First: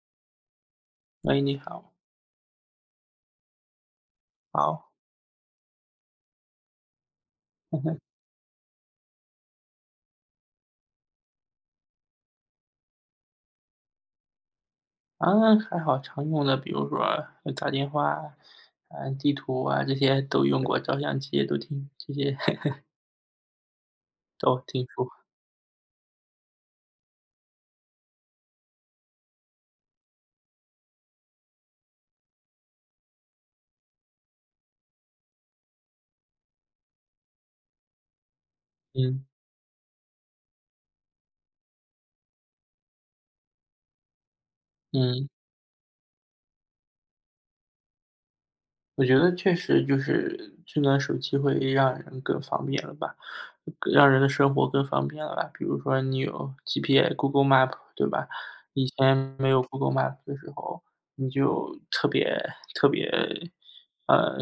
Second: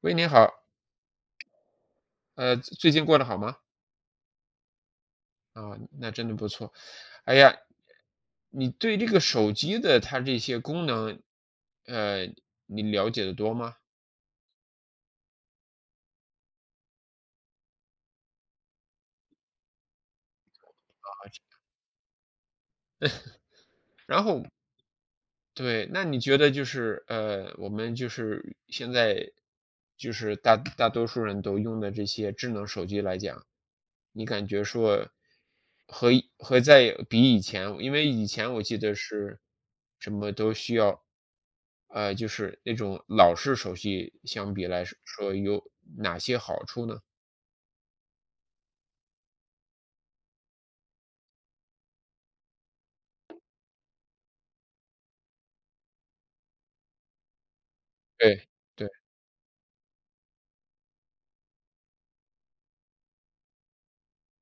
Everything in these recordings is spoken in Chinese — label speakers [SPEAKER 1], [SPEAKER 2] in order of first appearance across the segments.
[SPEAKER 1] 喂，您好，
[SPEAKER 2] 喂，你好。
[SPEAKER 1] 最近过得好吗？
[SPEAKER 2] 好。
[SPEAKER 1] 啊，那真的不错。哎呀，你对这个手机的它这些功能，呃，你了解的多吗？
[SPEAKER 2] 啊，还好常用的，比如说打电话啊、啊地图啊这些都用过，照相机也都挺这些
[SPEAKER 1] 然后
[SPEAKER 2] 都挺熟。
[SPEAKER 1] 对，那你觉得就是我们就是现在就是大多数人都用的这些智能手机来讲，你感觉说和以和在比以前，因为以前我记得
[SPEAKER 2] 嗯
[SPEAKER 1] 是什么都需要，就是那种老式手机相比来说，
[SPEAKER 2] 嗯。
[SPEAKER 1] 说有哪些好处呢？
[SPEAKER 2] 我觉得确实就是智能手机会让人更方便了吧，更让人的生活更方便了吧。比如说你有 GPS、Google Map，对吧？
[SPEAKER 1] 对
[SPEAKER 2] 以
[SPEAKER 1] 对
[SPEAKER 2] 前没有 Google Map 的时候，你就特别特别，呃，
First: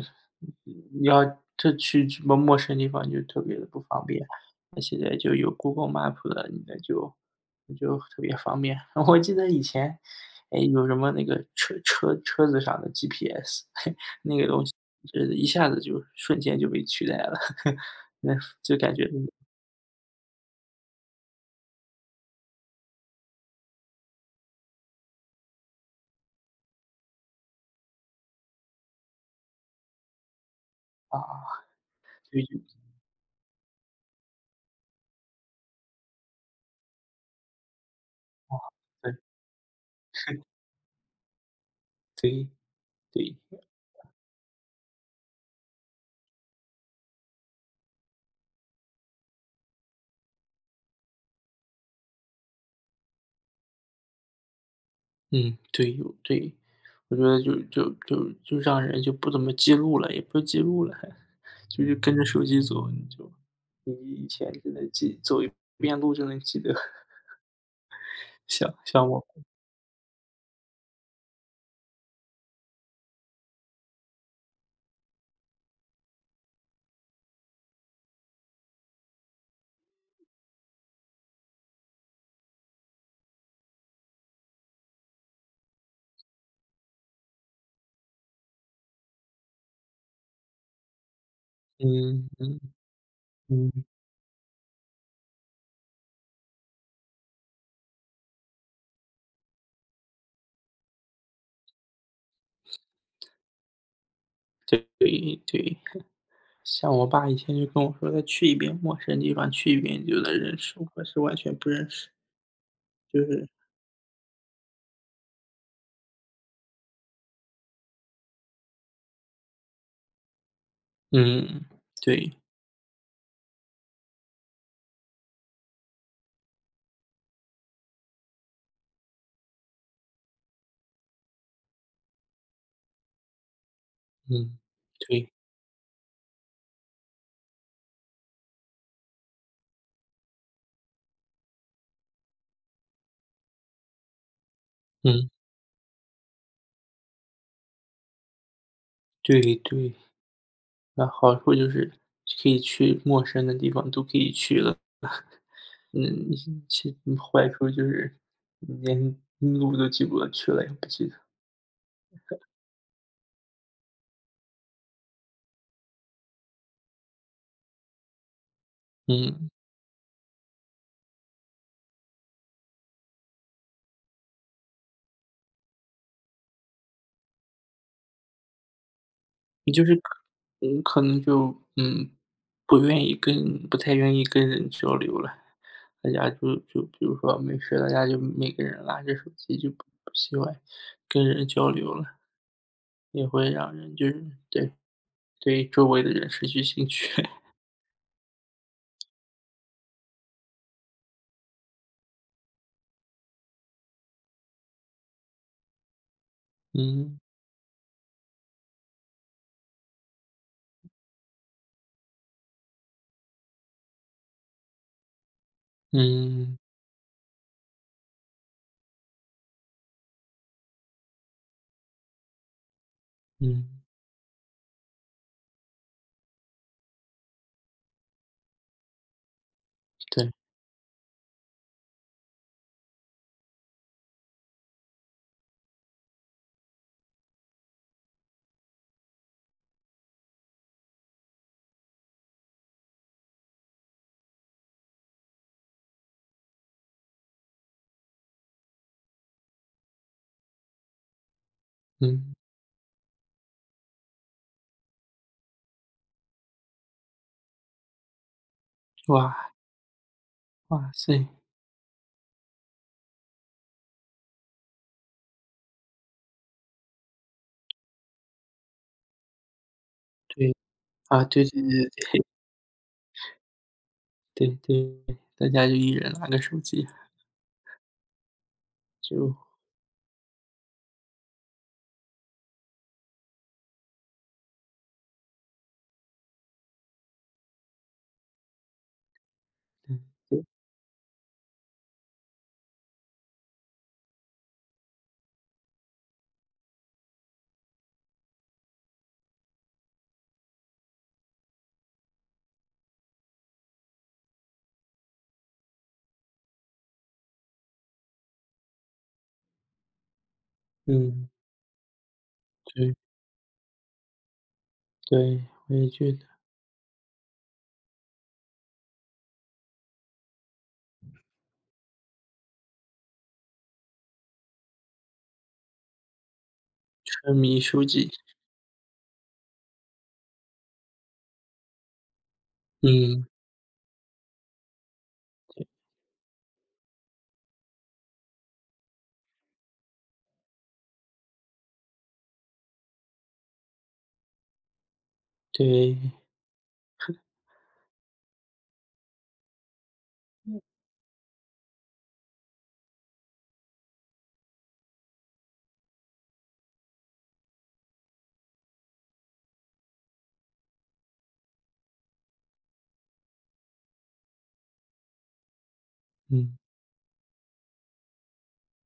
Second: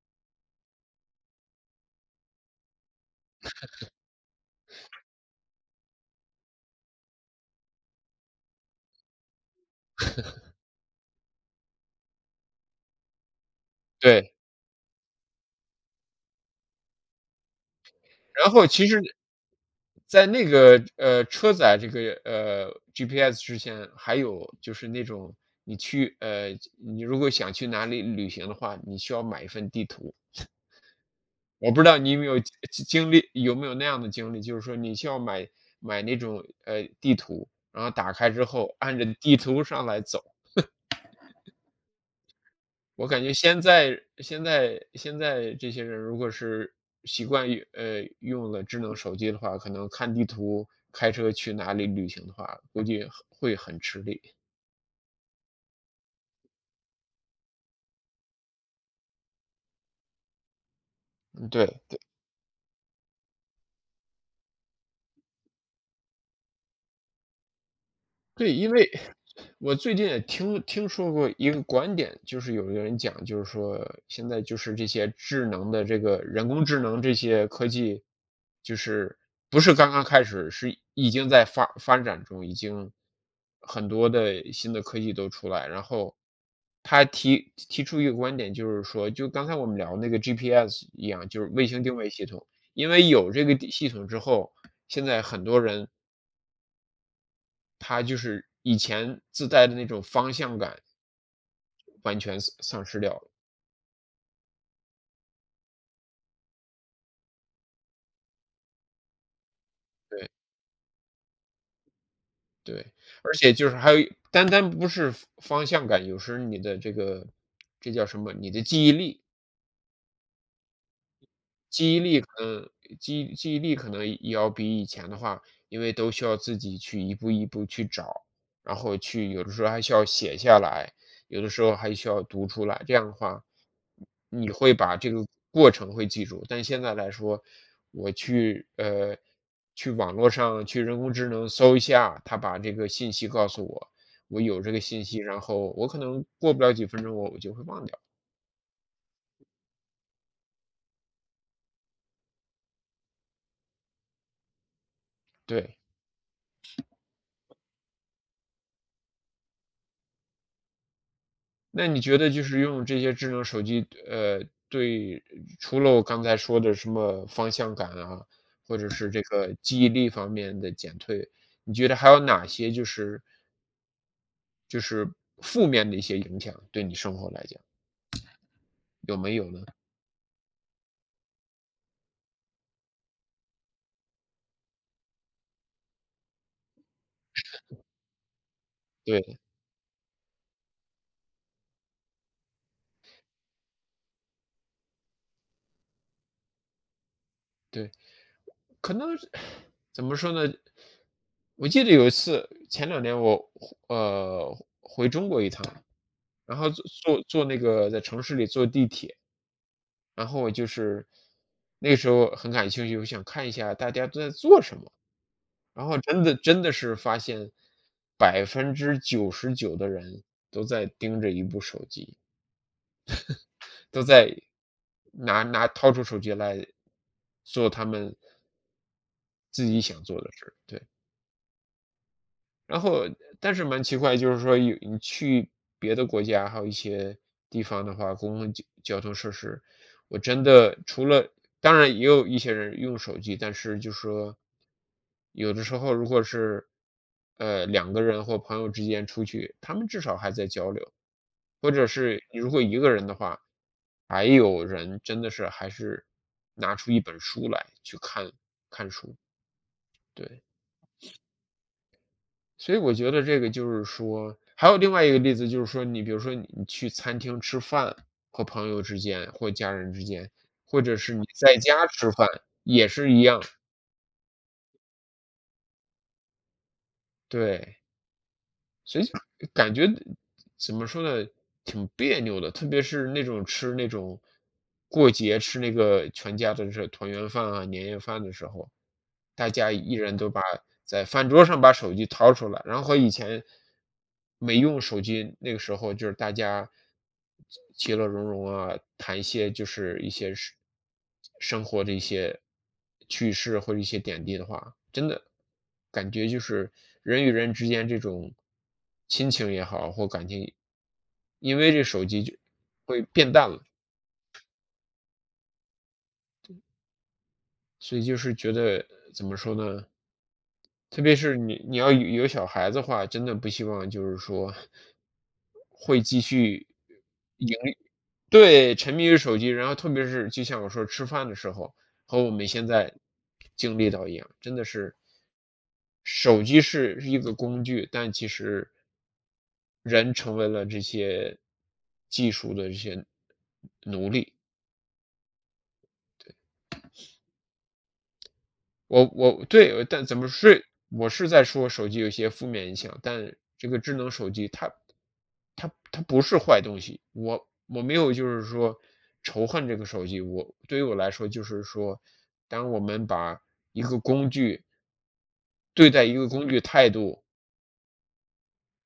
[SPEAKER 2] 你要这去什么陌生地方你就特别的不方便。那现在就有 Google Map 了，你那就特别方便。我记得以前，哎，有什么那个车子上的 GPS。
[SPEAKER 1] 对。
[SPEAKER 2] 那个东西是一下子就瞬间就被取代了，那
[SPEAKER 1] 然后
[SPEAKER 2] 就
[SPEAKER 1] 其
[SPEAKER 2] 感
[SPEAKER 1] 实
[SPEAKER 2] 觉
[SPEAKER 1] 在那个，车载这个，GPS 之前，还有就是那种你去呃，你如果想去哪里旅行的话，你需要买一份地图。
[SPEAKER 2] 啊。
[SPEAKER 1] 我不知道你有没有
[SPEAKER 2] 对
[SPEAKER 1] 经
[SPEAKER 2] 对
[SPEAKER 1] 经历有没有那样的经历，就是说你需要买那种，地图，然后打开之后按着地图上来走。
[SPEAKER 2] 对
[SPEAKER 1] 我感觉
[SPEAKER 2] 对。
[SPEAKER 1] 现在这些人如果是习惯于用了智能手机的话，可能看地图，开车去哪里旅行的话，估计很会很吃力。
[SPEAKER 2] 嗯，对，有对，我觉得就让人就不怎么记录了，也不是记录了还，
[SPEAKER 1] 嗯，对，
[SPEAKER 2] 就是
[SPEAKER 1] 对，
[SPEAKER 2] 跟着手机走，你以前真能记走一遍路就能记得，
[SPEAKER 1] 对，因
[SPEAKER 2] 像
[SPEAKER 1] 为
[SPEAKER 2] 像我，
[SPEAKER 1] 我最近也听说过一个观点，就是有一个人讲，就是说现在就是这些智能的这个人工智能这些科技，就是不是刚刚开始，是已经在发展中，已经很多的新的科技都出来。然后他提出一个观点，就是说，就刚才我们聊那个 GPS 一样，就是卫星定位系
[SPEAKER 2] 嗯
[SPEAKER 1] 统，
[SPEAKER 2] 嗯
[SPEAKER 1] 因为有这个地
[SPEAKER 2] 嗯，
[SPEAKER 1] 系统之后，现在很多人他就是以前自带的那种方向感。完全丧失掉了，
[SPEAKER 2] 对对对，像我爸以前就跟我说，他去一遍陌生地方，去一遍就
[SPEAKER 1] 对
[SPEAKER 2] 能认识，我是完全不认识。
[SPEAKER 1] 对，
[SPEAKER 2] 就
[SPEAKER 1] 而
[SPEAKER 2] 是
[SPEAKER 1] 且就是还有一单不是方向感，有时你的这个这叫什么？你的
[SPEAKER 2] 嗯，
[SPEAKER 1] 记忆力
[SPEAKER 2] 对，
[SPEAKER 1] 可能记忆力可能也要比以前的话，因为都需要自己去一步一步去找，然后去有的时候还需要写下来，有的时候还需要读出来，这样的话，你
[SPEAKER 2] 嗯，
[SPEAKER 1] 会把这个
[SPEAKER 2] 对，
[SPEAKER 1] 过程会记住。但现在来说，我去网络上去人工智能搜一下，它把这个信息告诉我，我有这个信息，
[SPEAKER 2] 嗯，
[SPEAKER 1] 然后我可能过不了几分钟我就会忘掉，
[SPEAKER 2] 对对。那好处就是可以去陌生的地方都可以去了。
[SPEAKER 1] 对。
[SPEAKER 2] 嗯，其坏处就是连路都记不得去了也不记得。
[SPEAKER 1] 那你觉得就是用这些智能手机，对除了我刚才说的什么方向感啊，或者是这
[SPEAKER 2] 嗯，
[SPEAKER 1] 个记忆力方面的减退，你觉得还有哪些就是负面的一些影响，对你生活来讲，有没有呢？
[SPEAKER 2] 你就是可能不太愿意跟人交流了。大家就比如说没事，大家就每个人拿着手
[SPEAKER 1] 对
[SPEAKER 2] 机就不喜欢跟人交流了，也会让人就是对。对周围的人失去兴趣。
[SPEAKER 1] 对，可能怎么说呢？我记得有一次，前两年我呃回然后坐
[SPEAKER 2] 嗯，
[SPEAKER 1] 坐坐那个在城市里坐地铁。然后我就是那个时候很感兴趣，我想看一下大家都在做什么，然后真的
[SPEAKER 2] 嗯，
[SPEAKER 1] 真的是发现99%的人都在盯着一部手机，
[SPEAKER 2] 嗯，
[SPEAKER 1] 都在掏出手机来做他们自己想做的
[SPEAKER 2] 对，
[SPEAKER 1] 事儿，对。然后但是蛮奇怪，就是说有你去别的国家，还有一些地方的话，公共交通设施，我真的除了当然也有一些人用手机，但是就说有的时候如果是，两个人或朋友之间出去，他们至少还在交流。或者是
[SPEAKER 2] 嗯，
[SPEAKER 1] 你如果一个人的话，还有人真的是还是拿出一本书来去看看书，
[SPEAKER 2] 哇，
[SPEAKER 1] 对。
[SPEAKER 2] 哇塞，
[SPEAKER 1] 所以我觉得这个就是说还有另外一个例子就是说，你比如说你去餐厅吃饭，和朋友之间或家人之间，
[SPEAKER 2] 对，
[SPEAKER 1] 或者是
[SPEAKER 2] 啊，
[SPEAKER 1] 你
[SPEAKER 2] 对
[SPEAKER 1] 在
[SPEAKER 2] 对
[SPEAKER 1] 家吃
[SPEAKER 2] 对
[SPEAKER 1] 饭，也是一样，
[SPEAKER 2] 对对对，大家就一人拿个手机。
[SPEAKER 1] 对。所以就
[SPEAKER 2] 就
[SPEAKER 1] 感觉怎么说呢，挺别扭的，特别是那种过节吃那个全家的这团圆饭啊、年夜饭的时候，大家一
[SPEAKER 2] 嗯，
[SPEAKER 1] 人都把
[SPEAKER 2] 对，
[SPEAKER 1] 在饭桌上把手机掏出来，然后和以前没用手机那个时候，就是大家其乐融融啊，谈一些就是一些事生活的一些趣事或者一些点滴的话，真的感觉就是人与人之间这种亲情也好或感情，
[SPEAKER 2] 嗯，
[SPEAKER 1] 因为这手机就
[SPEAKER 2] 对
[SPEAKER 1] 会变淡了。
[SPEAKER 2] 对，我也觉得
[SPEAKER 1] 所以就是觉得怎么说呢？特别是你要有小孩子的话，真的不希望就是说会继续
[SPEAKER 2] 沉
[SPEAKER 1] 盈
[SPEAKER 2] 迷手机。
[SPEAKER 1] 对，沉迷于手机，然后特别是就像我说吃饭的时候，和我们现在
[SPEAKER 2] 嗯，
[SPEAKER 1] 经历到一样，真的是手机是一个工具，但其实人成为了这些技术的这些奴隶。
[SPEAKER 2] 对，
[SPEAKER 1] 我对，但怎么是我是在说手机有一些负面影响，但这个智能手机它不是坏东西，我没有就是说仇恨这个手机，我对于我来说就是说，当我们把一个工具对待一个工
[SPEAKER 2] 嗯
[SPEAKER 1] 具态度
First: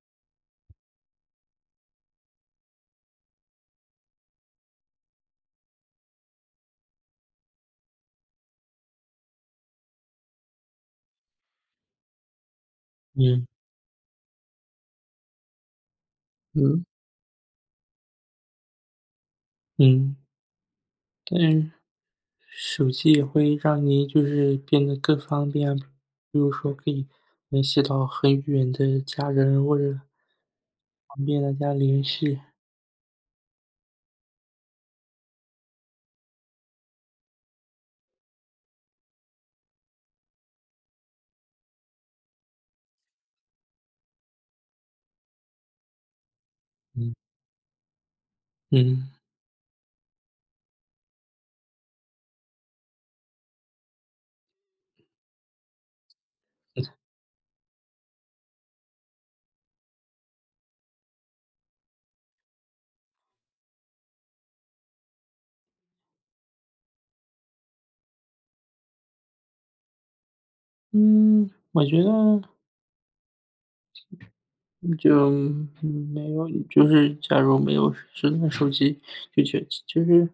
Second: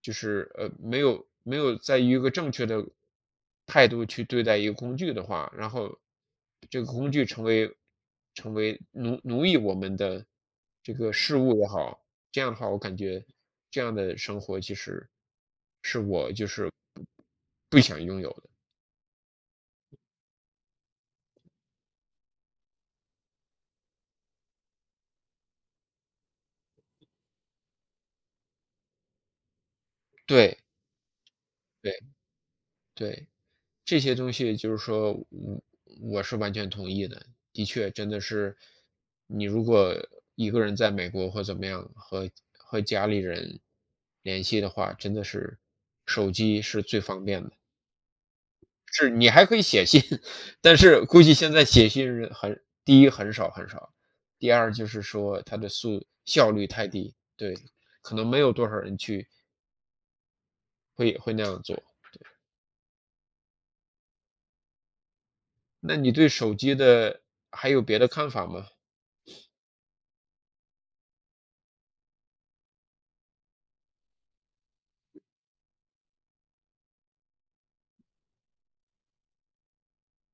[SPEAKER 1] 就是没有在于一个正确的态度去对待一个工具的话，然后这个工具成为奴役我们的这个事物也好，这样的话，我感觉
[SPEAKER 2] 嗯
[SPEAKER 1] 这样的生活其实是我就是
[SPEAKER 2] 嗯
[SPEAKER 1] 不想拥有的。
[SPEAKER 2] 嗯。但是手机也会让你就是变得更方便啊，比如说可以联系到很远的家人或者
[SPEAKER 1] 对
[SPEAKER 2] 方便大家联
[SPEAKER 1] 对
[SPEAKER 2] 系。
[SPEAKER 1] 对。这些东西就是说，我是完全同意的。的确，真的是你如果一个人在美国或怎么样，和家里人联系的话，真的是手机是最
[SPEAKER 2] 嗯
[SPEAKER 1] 方便的。是
[SPEAKER 2] 嗯
[SPEAKER 1] 你还可以写信，但是估计现在写信人第一很少很少，第二就是说它的效率太低，对，可能没有多少人去会那样做。那你对手机的还有别的看法吗？
[SPEAKER 2] 嗯，我觉得就没有就是假如没有智能手机，就是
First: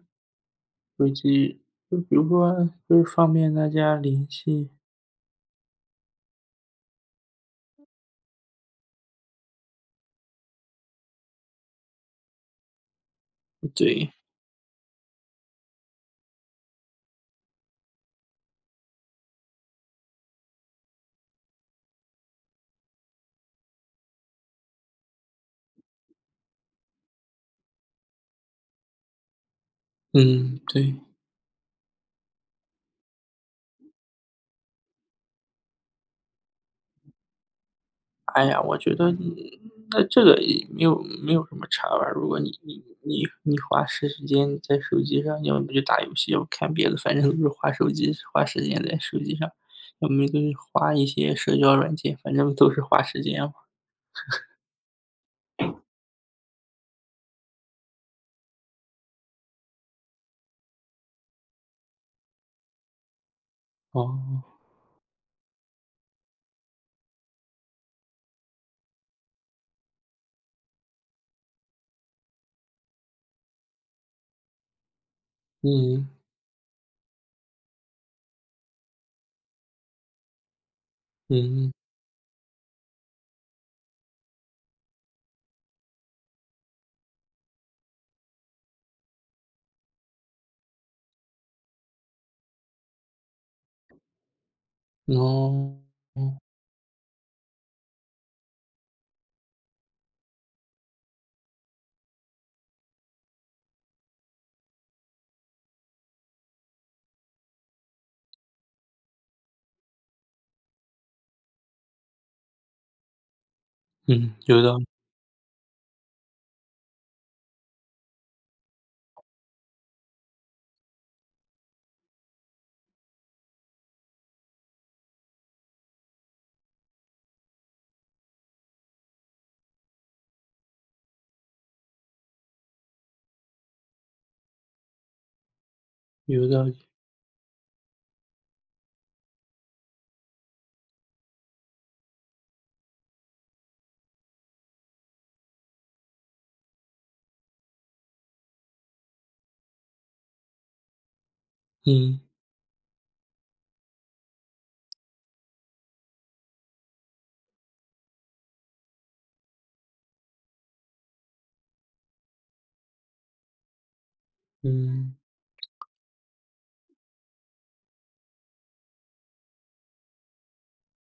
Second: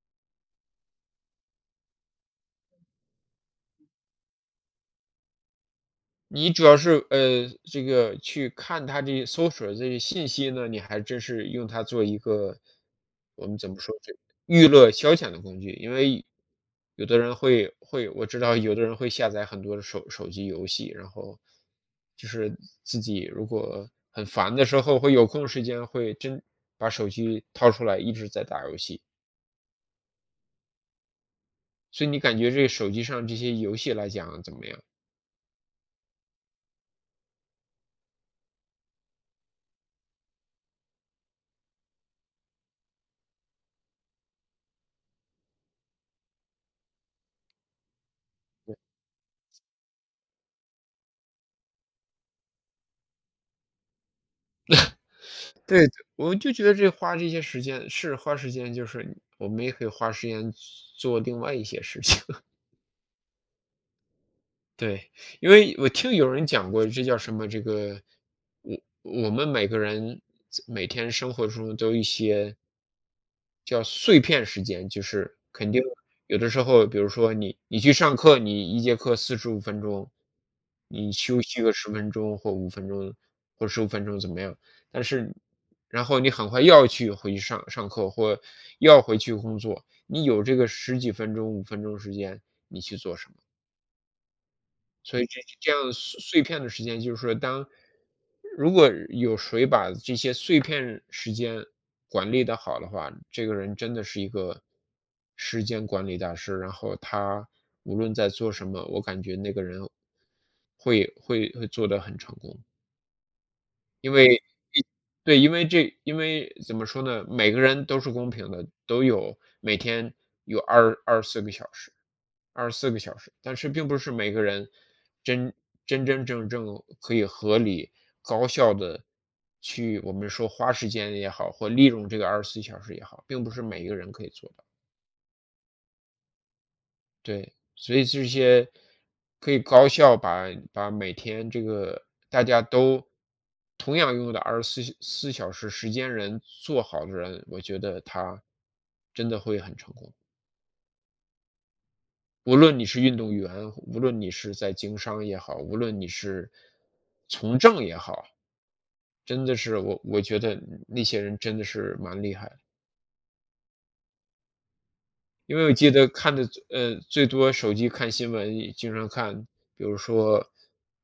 [SPEAKER 2] 手机就比如说就是方便大家联系。
[SPEAKER 1] 你主要是，这个去看它这些搜索的这些信息呢，你还真是用它做一个我们怎么说
[SPEAKER 2] 对，
[SPEAKER 1] 这娱乐消遣的工具。因为有的人我知道有的人会下载很多的手机游戏，然后就是自己如果很烦的时候，会有空时间会真把手机掏出来一直在打游戏。
[SPEAKER 2] 嗯，对。
[SPEAKER 1] 所以你感觉这个手机上这些游戏来讲怎么样？
[SPEAKER 2] 哎呀，我觉得那这个也没有什么差吧。如果你花时间在手机上，要么就打游戏，要看别的，反正都是花时间在手机上，要么就是花一些社交软件，反正都是花时间嘛。
[SPEAKER 1] 对，我就觉得这花这些时间是花时间，就是我们也可以花时间做另外一些事情。
[SPEAKER 2] 哦，
[SPEAKER 1] 对，因为我听有人讲过，这叫什么？这个，我我们每个人每天生活中都有一些叫碎片时间，就是肯定
[SPEAKER 2] 嗯
[SPEAKER 1] 有的时候，比如说你去上课，你一节课45分钟，你休息个
[SPEAKER 2] 嗯，
[SPEAKER 1] 10分钟或五分钟或十五分钟怎么样？但是然后你很快又要去回去上课或又要回去工作，你有这个十几分钟、五分钟时间，你去做什么？所以这这
[SPEAKER 2] 哦，
[SPEAKER 1] 样碎片的时间，就是说当如果有谁把这些碎片时间管理得好的话，这个人真的是一个时间管理大师。然后他无论在做什么，我感觉那个人会做得很成功。因
[SPEAKER 2] 嗯，
[SPEAKER 1] 为
[SPEAKER 2] 有道理，
[SPEAKER 1] 对，因为因为怎么说呢，每个人都是公平的，都有每天有二十四个小时。二十四个小时，但是并不是每个人真真正可以合理、高效的去我们说花时间也好，或利用这个24小时也好，并不是每一个人可以做到。
[SPEAKER 2] 有道理，
[SPEAKER 1] 对，所以这些可以高效把每天这个大家都同样拥有的二十四小时时间人做好的人，我觉得他真的会很成功。
[SPEAKER 2] 嗯
[SPEAKER 1] 无论你是运动员，无论你是在经商也好，无论你是从政也好，真的是我觉得那些人真的是蛮厉害的。
[SPEAKER 2] 嗯
[SPEAKER 1] 因为我记得看的，最多手机看新闻也经常看，比如说，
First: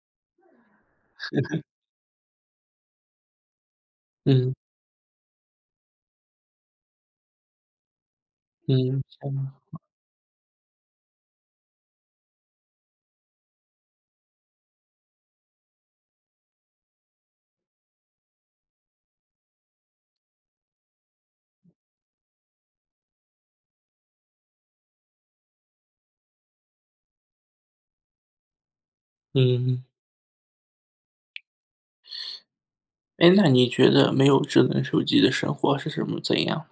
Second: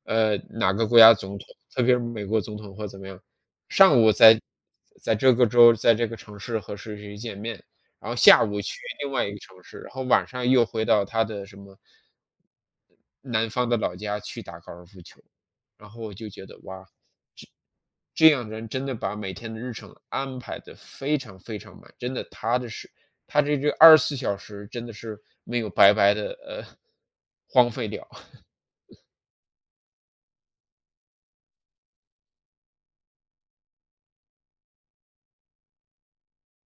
[SPEAKER 1] 哪个国家总统，特别是美国总统或怎么样，上午在
[SPEAKER 2] 嗯
[SPEAKER 1] 在这个州，在这个城市和谁谁见面，然后下午去
[SPEAKER 2] 嗯，
[SPEAKER 1] 另外一个城市，然后晚上又回到他的什么南方的老家去打高尔夫球，然后我就觉得哇，这样人真的把每天的日程安排的非常非常满，真的他的是他这24小时真的是没有白白的，荒废掉。
[SPEAKER 2] 嗯嗯。哎，那你觉得没有智能手机的生活是什么怎样？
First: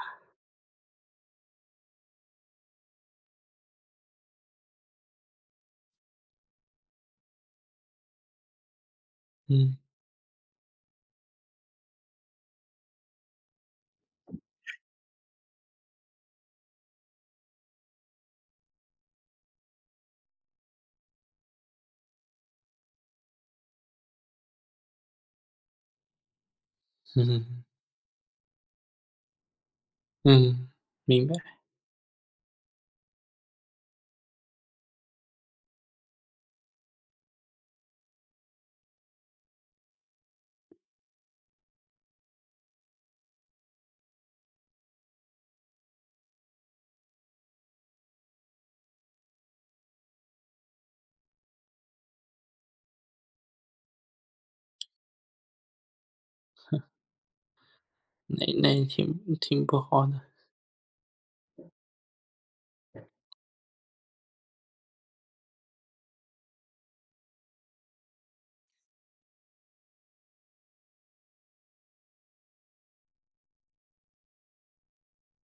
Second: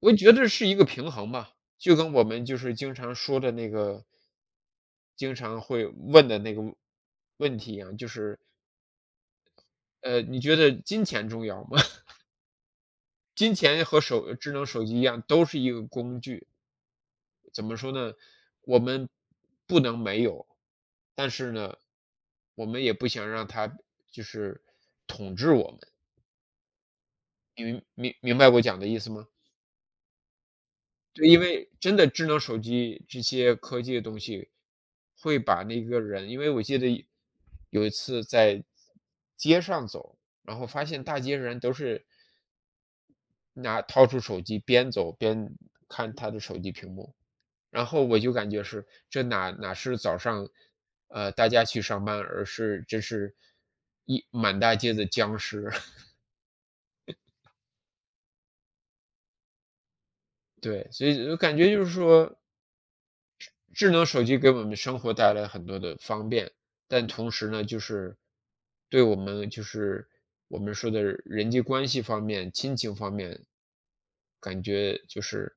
[SPEAKER 1] 我觉得是一个平衡吧，就跟我们就是经常说的那个经常会问的那个问题一样，就是，
[SPEAKER 2] 嗯
[SPEAKER 1] 你觉得金钱重要吗？金钱和智能手机一样，都是一个工具。怎么说呢？我们不能没有，但是呢，我们也不想让它就是统治我们。
[SPEAKER 2] 嗯。
[SPEAKER 1] 你明白我讲的意思吗？
[SPEAKER 2] 嗯，明
[SPEAKER 1] 对，
[SPEAKER 2] 白。
[SPEAKER 1] 因为真的智能手机这些科技的东西，会把那个人，因为我记得有一次在街上走，然后发现大街上人都是拿掏出手机边走边看他的手机屏幕。然后我就感觉是，这哪是早上，大家去上班，而是这是一满大街的僵尸。
[SPEAKER 2] 那也挺不好的。
[SPEAKER 1] 对，所以我感觉就是说，智能手机给我们生活带来很多的方便，但同时呢，就是对我们就是我们说的人际关系方面、亲情方面，感觉就是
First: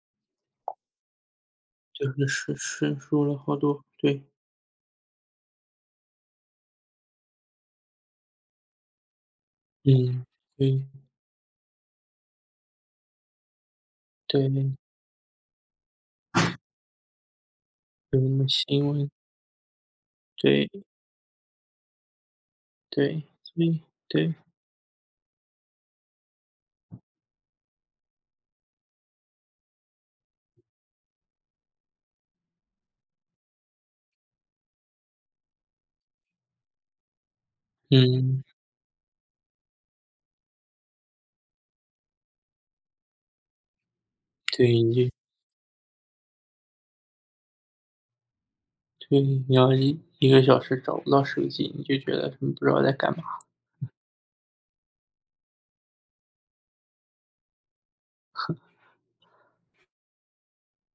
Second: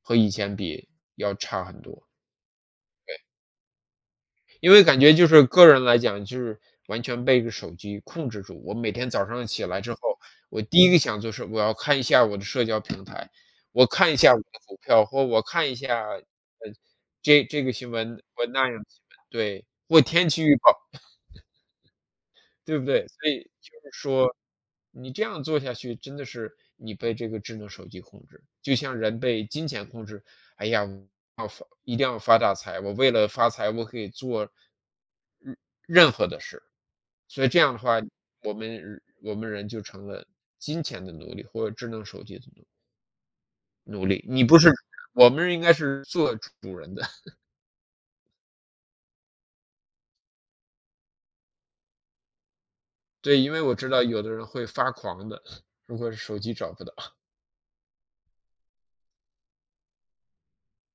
[SPEAKER 1] 和以前比要差很多。
[SPEAKER 2] 就是说了好多。对，
[SPEAKER 1] 因为感觉就是个人来讲，就是完全被一个手机控制住。我每天早上起来之后，
[SPEAKER 2] 嗯，
[SPEAKER 1] 我第
[SPEAKER 2] 对
[SPEAKER 1] 一个想做是我要看一下我的社交平台，我看一下我的
[SPEAKER 2] 对，
[SPEAKER 1] 股票，或我看一下，这个新闻
[SPEAKER 2] 有什
[SPEAKER 1] 或
[SPEAKER 2] 么
[SPEAKER 1] 那样的
[SPEAKER 2] 新
[SPEAKER 1] 新
[SPEAKER 2] 闻，
[SPEAKER 1] 闻，对，或天气预
[SPEAKER 2] 对
[SPEAKER 1] 报。对不对？
[SPEAKER 2] 对
[SPEAKER 1] 所以就
[SPEAKER 2] 对
[SPEAKER 1] 是说，
[SPEAKER 2] 对，
[SPEAKER 1] 你这样做下去，真的是你被这个智能手机控制，就像人被金钱控制。哎呀，我要发一定要发大财，我为了发财，我可以做任任何的事。所以这样的话，
[SPEAKER 2] 嗯，
[SPEAKER 1] 我们人就成了金钱的奴隶，或者智能手机的奴隶。你不是
[SPEAKER 2] 对，你就
[SPEAKER 1] 我们应该是做主人的，
[SPEAKER 2] 对，你要一个小时找不到手机，你就觉得你不知道在干嘛，
[SPEAKER 1] 对，因为我知道有的人会发狂的，如果是手机找不到。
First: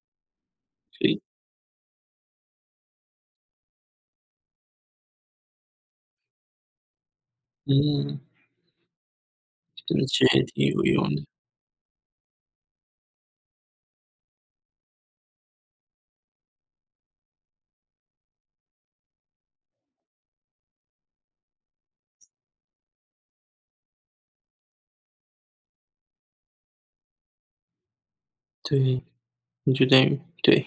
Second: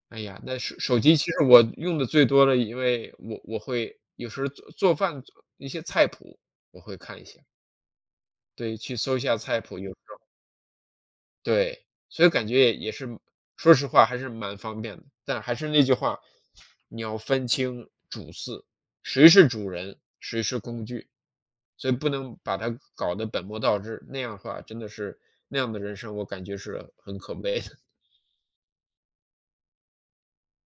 [SPEAKER 1] 哎呀，那手手
[SPEAKER 2] 所
[SPEAKER 1] 机
[SPEAKER 2] 以，
[SPEAKER 1] 其实我用的最多的，因为我会有时候做做饭做一些菜谱，我会看一下，
[SPEAKER 2] 嗯，
[SPEAKER 1] 对，去搜一下菜谱，有时
[SPEAKER 2] 真的
[SPEAKER 1] 候
[SPEAKER 2] 其实也挺有用的。
[SPEAKER 1] 对，所以感觉也是说实话还是蛮方便的。但还是那句话，你要分清主次，谁是主人，谁是工具，所以不能把它搞得本末倒置，那样的话真的是那样的人生，我感觉是很可悲的。
[SPEAKER 2] 对，你就等于对。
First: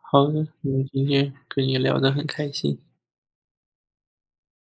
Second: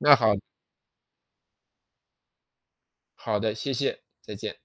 [SPEAKER 1] 那
[SPEAKER 2] 好
[SPEAKER 1] 好
[SPEAKER 2] 的，我今天跟你聊得很开心。
[SPEAKER 1] 好的，谢谢，再见。